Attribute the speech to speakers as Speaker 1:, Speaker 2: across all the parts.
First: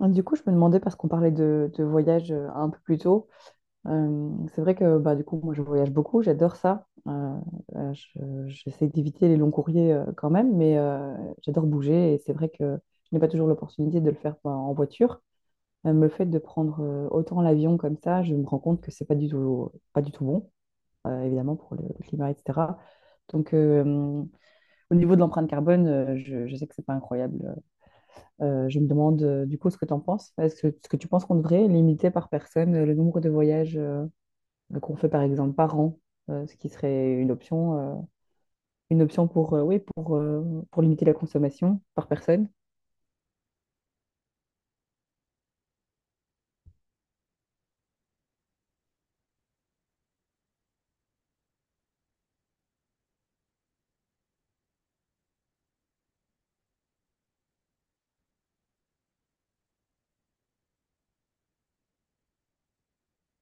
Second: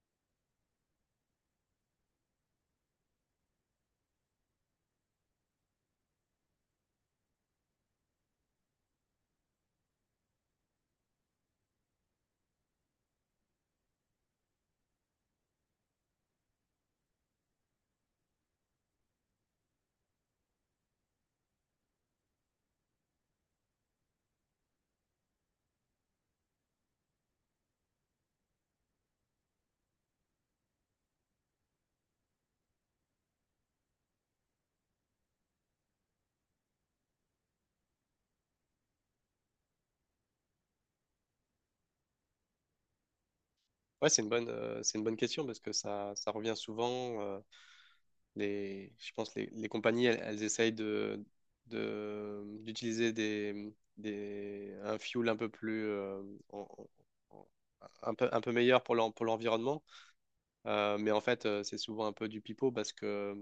Speaker 1: Ah, du coup, je me demandais, parce qu'on parlait de voyage un peu plus tôt, c'est vrai que du coup, moi, je voyage beaucoup, j'adore ça. J'essaie d'éviter les longs courriers quand même, mais j'adore bouger, et c'est vrai que je n'ai pas toujours l'opportunité de le faire en voiture. Même le fait de prendre autant l'avion comme ça, je me rends compte que c'est pas du tout, pas du tout bon, évidemment, pour le climat, etc. Donc, au niveau de l'empreinte carbone, je sais que c'est pas incroyable. Je me demande du coup ce que tu en penses. Est-ce que tu penses qu'on devrait limiter par personne le nombre de voyages qu'on fait par exemple par an, ce qui serait une option pour, oui, pour limiter la consommation par personne?
Speaker 2: Ouais, c'est une bonne question parce que ça revient souvent. Je pense les compagnies, elles essayent d'utiliser un fuel un peu plus, en- en- un peu meilleur pour pour l'environnement. Mais en fait, c'est souvent un peu du pipeau parce que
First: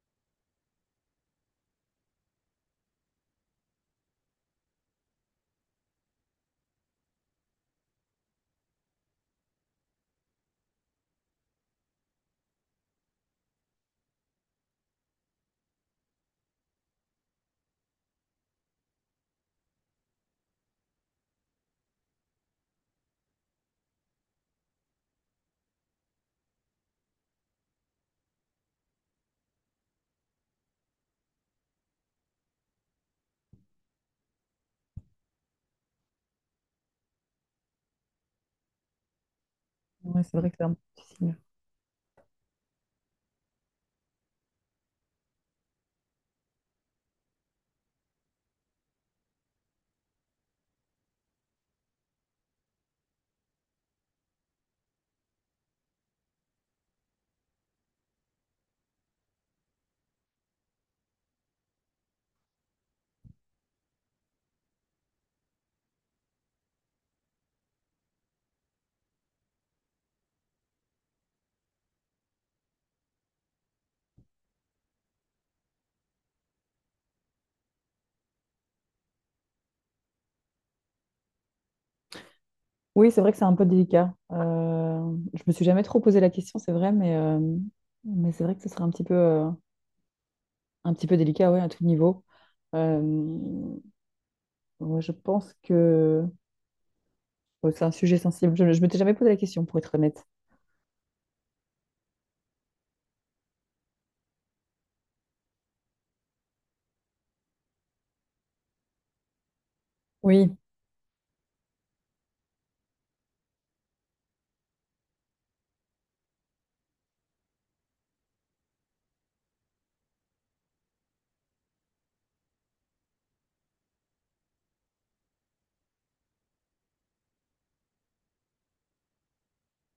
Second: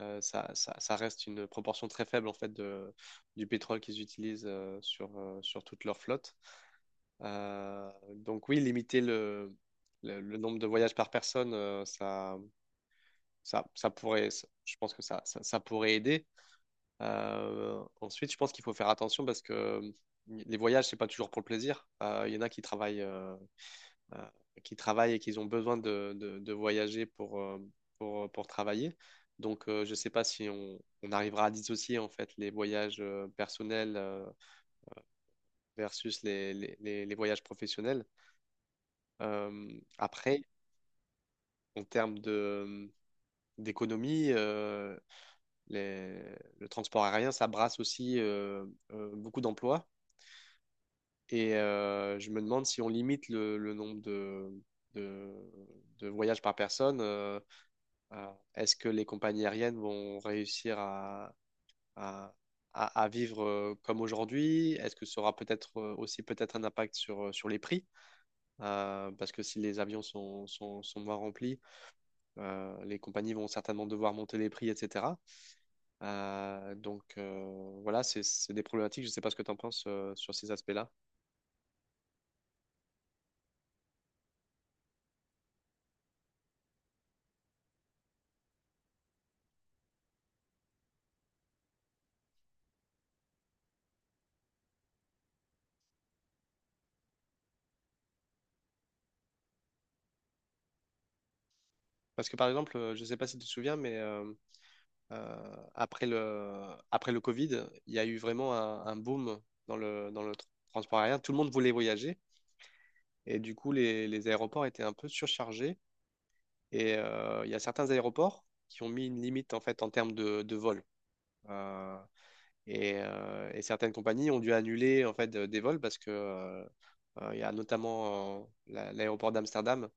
Speaker 2: euh, ça, ça, ça reste une proportion très faible en fait du pétrole qu'ils utilisent sur toute leur flotte. Donc oui, limiter le nombre de voyages par personne, je pense que ça pourrait aider. Ensuite, je pense qu'il faut faire attention parce que mm, les voyages, c'est pas toujours pour le plaisir. Il y en a qui euh, qui travaillent et qui ont besoin de voyager pour travailler. Donc, je sais pas si on arrivera à dissocier en fait les voyages personnels versus les voyages professionnels. Euh,
Speaker 1: Ouais, c'est
Speaker 2: après,
Speaker 1: vrai que c'est un peu difficile.
Speaker 2: en termes d'économie, les- le transport aérien, ça brasse aussi beaucoup d'emplois. Et je me demande si on limite le nombre de, de voyages par personne, est-ce que les compagnies aériennes vont réussir à, à vivre comme aujourd'hui? Est-ce que ça aura peut-être aussi peut-être un impact sur les prix? Parce que si les avions sont moins remplis, les compagnies vont certainement devoir monter les prix, etc. Voilà, c'est des problématiques. Je ne sais pas ce que tu en penses sur ces aspects-là.
Speaker 1: Oui, c'est vrai que c'est un peu délicat. Je me suis jamais trop posé la question, c'est vrai, mais mais c'est vrai que ce serait un petit peu délicat, ouais, à tout niveau. Euh, ouais, je pense que bon, c'est un sujet sensible. Je ne m'étais jamais posé la question, pour être honnête.
Speaker 2: Parce que par exemple, je ne sais pas si tu te souviens, mais euh, après le, après le Covid, il y a eu vraiment un boom dans le
Speaker 1: Oui.
Speaker 2: transport aérien. Tout le monde voulait voyager et du coup, les aéroports étaient un peu surchargés. Et il y a certains aéroports qui ont mis une limite en fait en termes de vol. Euh, et certaines compagnies ont dû annuler en fait des vols parce que il y a notamment l'aéroport d'Amsterdam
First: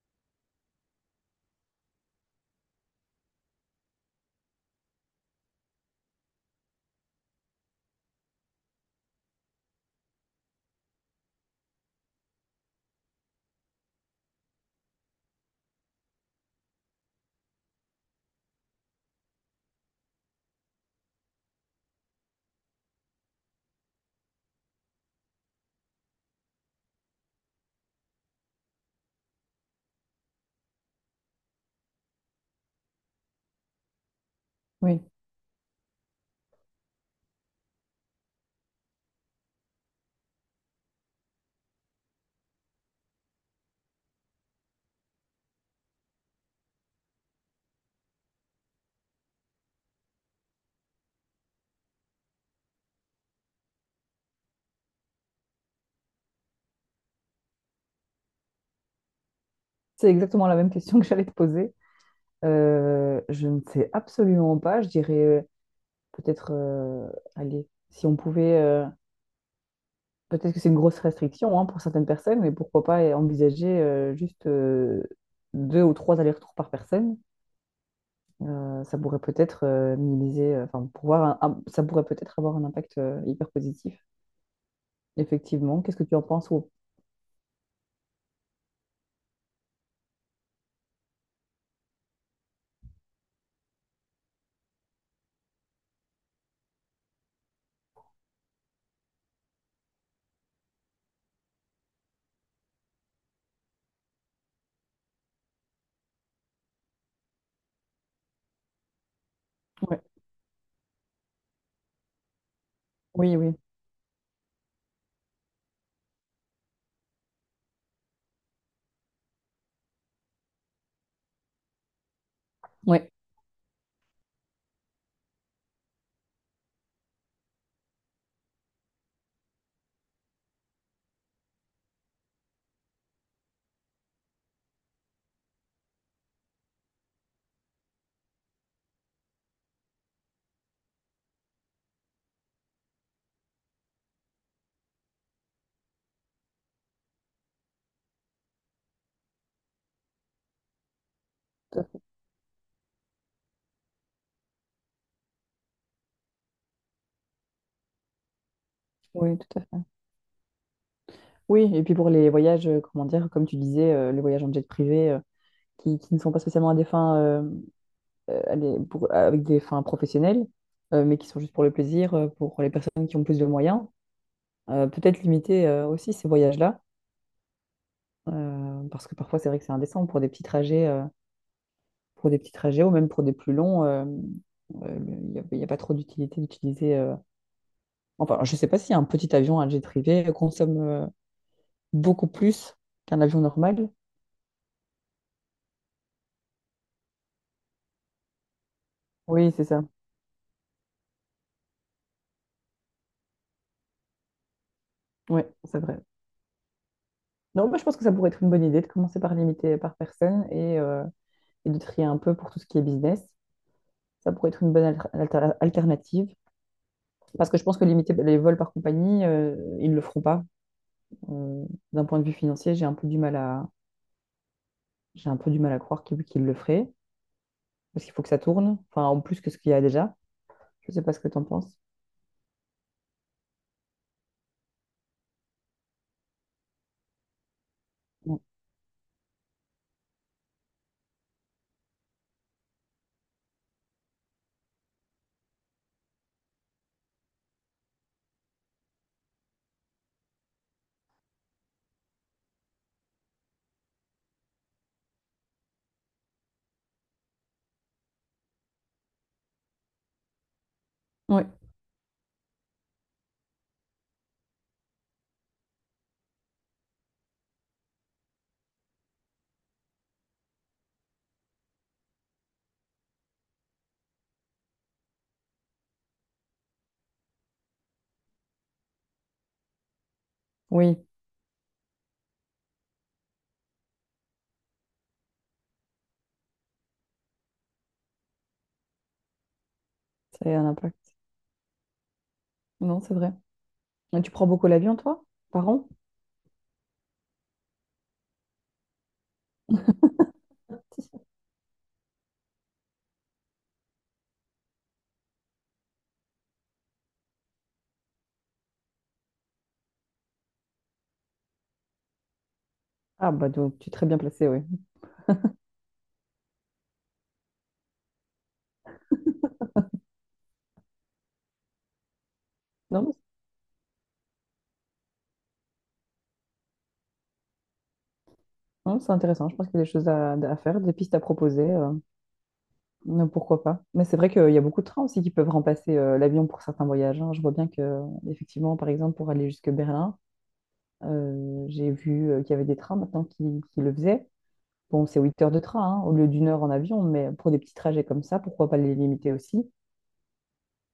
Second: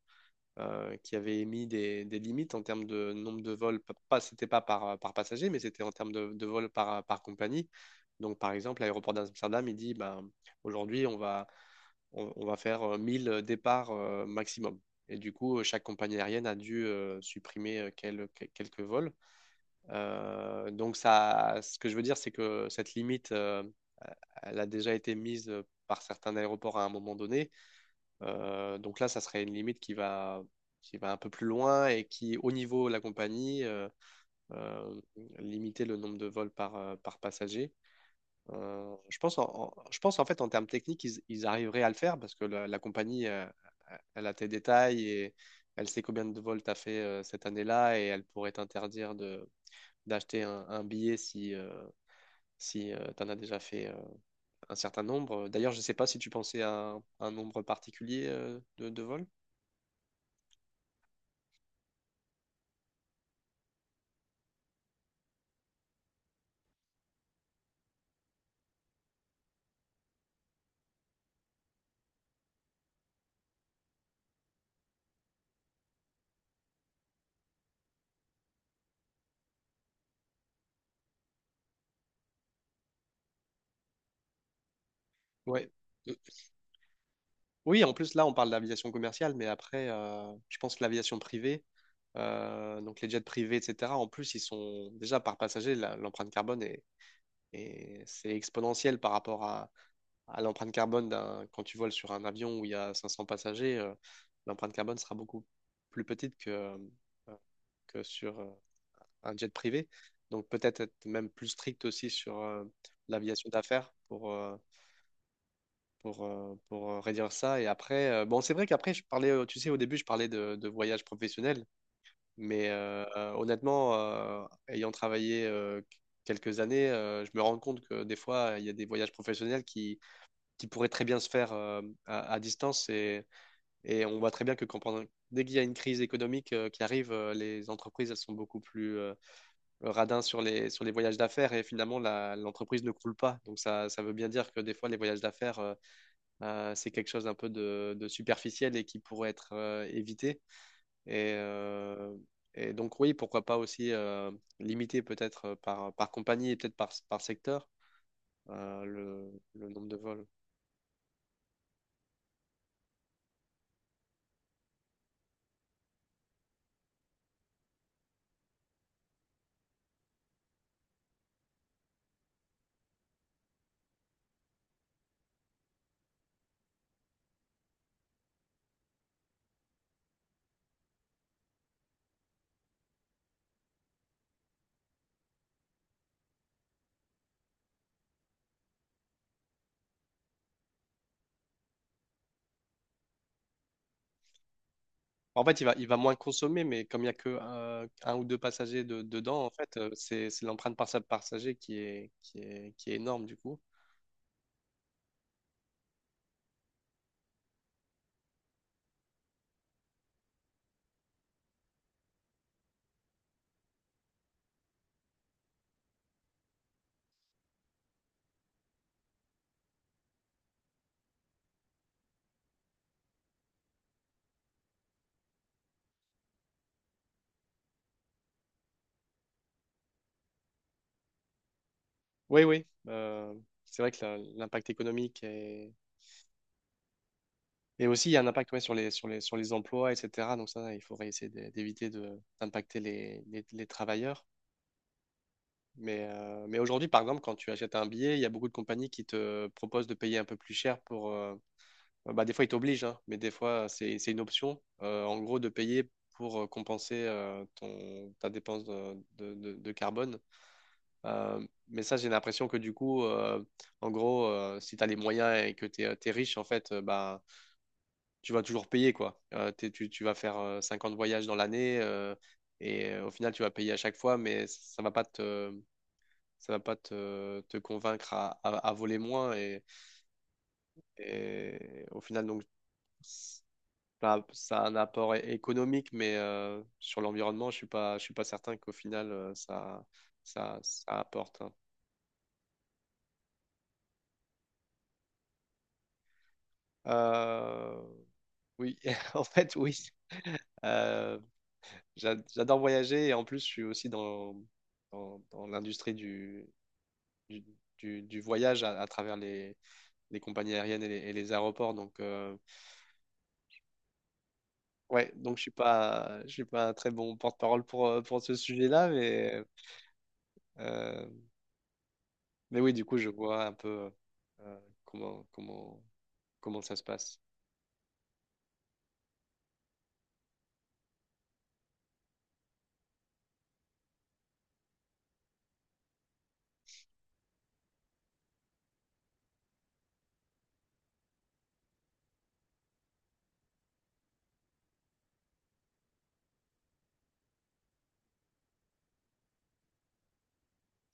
Speaker 2: qui avait émis des limites en termes de nombre de vols. P- Pas, c'était pas par, par passager, mais c'était en termes de vols par compagnie. Donc par exemple, l'aéroport d'Amsterdam, il dit ben, aujourd'hui on va faire 1000 départs maximum. Et du coup, chaque compagnie aérienne a dû supprimer quelques vols. Donc, ce que je veux dire, c'est que cette limite, elle a déjà été mise par certains aéroports à un moment donné. Donc là, ça serait une limite qui qui va un peu plus loin et qui, au niveau de la compagnie,
Speaker 1: Oui,
Speaker 2: euh, limitait le nombre de vols par passager. Je pense en fait en termes techniques, ils arriveraient à le faire parce que la compagnie, elle a tes détails et elle sait combien de vols t'as fait cette année-là et elle pourrait t'interdire de d'acheter un billet si tu en as déjà fait un certain nombre. D'ailleurs, je ne sais pas si tu pensais à un nombre particulier de vols.
Speaker 1: c'est exactement la même question que j'allais te poser. Je ne sais absolument pas. Je dirais, peut-être, allez, si on pouvait, peut-être que c'est une grosse restriction, hein, pour certaines personnes, mais pourquoi pas envisager juste deux ou trois allers-retours par personne. Ça pourrait peut-être minimiser, enfin, pouvoir, ça pourrait peut-être avoir un impact hyper positif.
Speaker 2: Ouais.
Speaker 1: Effectivement. Qu'est-ce que
Speaker 2: Euh,
Speaker 1: tu en penses? Ou-
Speaker 2: Oui, en plus, là, on parle d'aviation commerciale, mais après, je pense que l'aviation privée, donc les jets privés, etc., en plus, ils sont déjà par passager, l'empreinte carbone c'est exponentiel par rapport à l'empreinte carbone d'un, quand tu voles sur un avion où il y a 500 passagers, l'empreinte carbone sera beaucoup plus petite euh, que sur un jet privé.
Speaker 1: Ouais.
Speaker 2: Donc peut-être être même plus strict aussi sur
Speaker 1: Oui,
Speaker 2: l'aviation
Speaker 1: oui.
Speaker 2: d'affaires pour réduire ça. Et après, bon, c'est vrai qu'après, tu sais, au début, je parlais de voyage professionnel, mais euh,
Speaker 1: Ouais.
Speaker 2: euh, honnêtement, ayant travaillé quelques années, je me rends compte que des fois, il y a des voyages professionnels qui pourraient très bien se faire à distance. Et on voit très bien que dès qu'il y a une crise économique qui arrive, les entreprises, elles sont beaucoup plus le radin sur les voyages d'affaires et finalement l'entreprise ne coule pas. Donc ça veut bien dire que des fois les voyages d'affaires, c'est quelque chose un peu de superficiel et qui pourrait être évité. Et,
Speaker 1: Tout à fait.
Speaker 2: euh, et donc oui, pourquoi pas aussi limiter peut-être par compagnie et peut-être par secteur
Speaker 1: Oui, tout à
Speaker 2: le
Speaker 1: fait.
Speaker 2: nombre de vols.
Speaker 1: Oui, et puis pour les voyages, comment dire, comme tu disais, les voyages en jet privé, qui ne sont pas spécialement à des fins, à avec des fins professionnelles, mais qui sont juste pour le plaisir, pour les personnes qui ont plus de moyens, peut-être limiter aussi ces voyages-là, parce que parfois c'est vrai que c'est indécent pour des petits trajets, pour des petits trajets ou même pour des plus longs, il y a pas trop d'utilité d'utiliser. Enfin, je ne sais pas si un petit avion, un jet privé, consomme beaucoup plus qu'un avion normal.
Speaker 2: En fait, il va moins consommer, mais comme il n'y a que un, ou deux passagers dedans, en
Speaker 1: Oui, c'est
Speaker 2: fait,
Speaker 1: ça.
Speaker 2: c'est l'empreinte par par passager qui est énorme du coup.
Speaker 1: Oui, c'est vrai. Non, moi je pense que ça pourrait être une bonne idée de commencer par limiter par personne, et et de trier un peu pour tout ce qui est business. Ça pourrait être une bonne alternative. Parce que je pense que limiter les vols par compagnie, ils ne le feront pas. Euh, D'un point de vue financier, j'ai un peu du mal à croire qu'ils le feraient. Parce qu'il faut que ça tourne, enfin en plus que ce qu'il y a déjà. Je ne sais pas ce que tu en penses.
Speaker 2: Oui, oui. C'est vrai que l'impact économique est... et aussi il y a un
Speaker 1: Non.
Speaker 2: impact ouais, sur les, sur les, sur les emplois, etc. Donc ça, il faudrait essayer d'éviter d'impacter les travailleurs. Mais aujourd'hui, par exemple, quand tu achètes un billet, il y a beaucoup de compagnies qui te proposent de payer un peu plus cher pour... Bah, des fois, ils t'obligent, hein, mais des fois, c'est une option, en gros, de payer pour compenser ta dépense de carbone. Euh,
Speaker 1: Oui,
Speaker 2: mais ça, j'ai l'impression que du coup, en gros, si tu as les moyens et que tu es, riche, en fait, bah, tu vas toujours payer, quoi. Tu vas faire 50 voyages dans l'année et au final, tu vas payer à chaque fois, mais ça va pas te convaincre à voler moins. Et,
Speaker 1: oui,
Speaker 2: et au final, ça, ça a un apport économique, mais sur l'environnement, je suis pas certain qu'au final, euh, ça,
Speaker 1: ça a
Speaker 2: ça,
Speaker 1: un impact.
Speaker 2: ça apporte. Hein.
Speaker 1: Non, c'est vrai. Et tu prends beaucoup l'avion, toi, par an?
Speaker 2: Euh, Oui, en fait, oui. Euh,
Speaker 1: Si.
Speaker 2: J'adore voyager et en plus, je suis aussi dans l'industrie du, du voyage à travers les compagnies aériennes et et les aéroports. Donc, euh,
Speaker 1: Ah bah donc tu es très bien placé, oui.
Speaker 2: ouais, donc je suis pas, je suis pas très bon porte-parole pour ce sujet-là, euh, mais oui, du coup,
Speaker 1: Non,
Speaker 2: je vois un peu euh, comment, comment, comment ça se passe.
Speaker 1: non, c'est intéressant, je pense qu'il y a des choses à faire, des pistes à proposer, mais pourquoi pas. Mais c'est vrai qu'il y a beaucoup de trains aussi qui peuvent remplacer l'avion pour certains voyages, hein. Je vois bien que, effectivement, par exemple, pour aller jusque Berlin, j'ai vu qu'il y avait des trains maintenant qui le faisaient. Bon, c'est 8 heures de train, hein, au lieu d'une heure en avion, mais pour des petits trajets comme ça, pourquoi pas les limiter aussi?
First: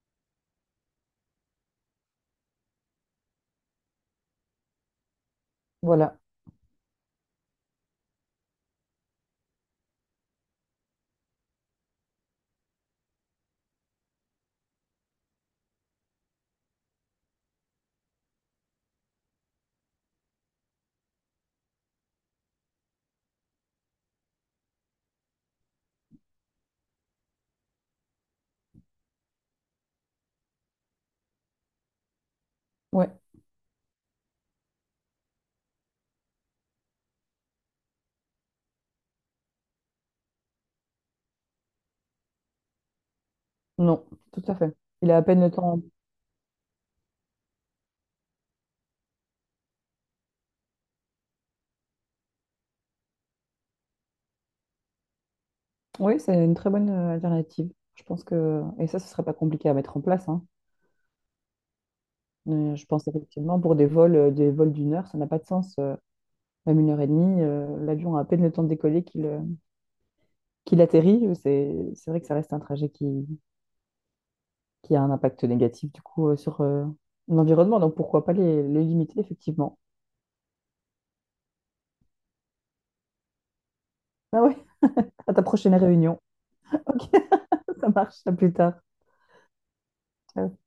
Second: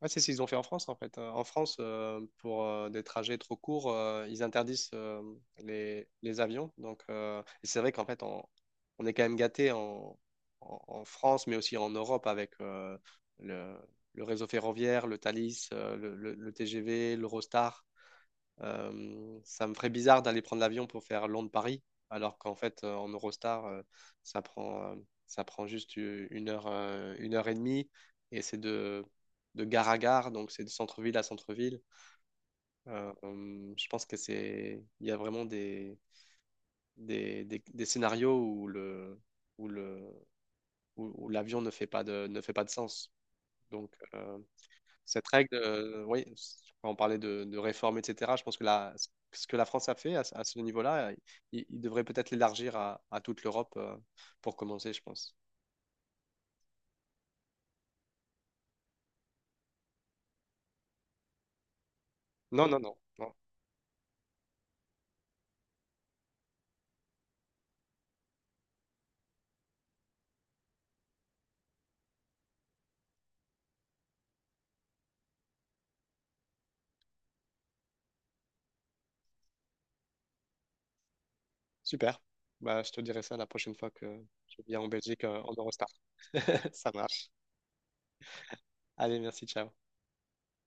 Speaker 2: Ouais, c'est ce qu'ils ont fait en France, en fait. En France, pour des trajets trop courts, ils interdisent
Speaker 1: Voilà,
Speaker 2: les avions. Donc, et c'est vrai qu'en fait, on est quand même gâté en France, mais aussi en Europe avec le, le réseau ferroviaire, le Thalys, le TGV, l'Eurostar. Ça me ferait bizarre d'aller prendre l'avion pour faire Londres-Paris, alors qu'en fait, en Eurostar, ça prend, euh, ça prend juste une heure et demie, et c'est de gare à gare, donc c'est de centre-ville à centre-ville.
Speaker 1: ouais,
Speaker 2: Je pense que c'est, il y a vraiment des scénarios où le, où, où l'avion ne fait pas ne fait pas de sens. Donc
Speaker 1: non, tout à fait. Il a à
Speaker 2: cette
Speaker 1: peine le
Speaker 2: règle,
Speaker 1: temps.
Speaker 2: oui, quand on parlait de réforme, etc., je pense que ce que la France a fait ce à ce niveau-là, il devrait peut-être l'élargir à toute l'Europe pour commencer, je pense.
Speaker 1: Oui, c'est une très bonne alternative. Je pense que, et ça, ce serait pas compliqué à mettre en place, hein.
Speaker 2: Non, non,
Speaker 1: Je
Speaker 2: non,
Speaker 1: pense
Speaker 2: non.
Speaker 1: effectivement pour des vols d'une heure, ça n'a pas de sens. Même une heure et demie, l'avion a à peine le temps de décoller qu'il qu'il atterrit. C'est vrai que ça reste un trajet qui a un impact négatif du coup sur l'environnement. Donc pourquoi pas les limiter effectivement.
Speaker 2: Super. Bah, je te dirai ça la prochaine fois que
Speaker 1: Ah ouais,
Speaker 2: je viens en Belgique
Speaker 1: à ta
Speaker 2: en
Speaker 1: prochaine
Speaker 2: Eurostar.
Speaker 1: réunion.
Speaker 2: Ça
Speaker 1: Ok,
Speaker 2: marche.
Speaker 1: ça marche. À plus tard.
Speaker 2: Allez, merci, ciao.
Speaker 1: Ciao.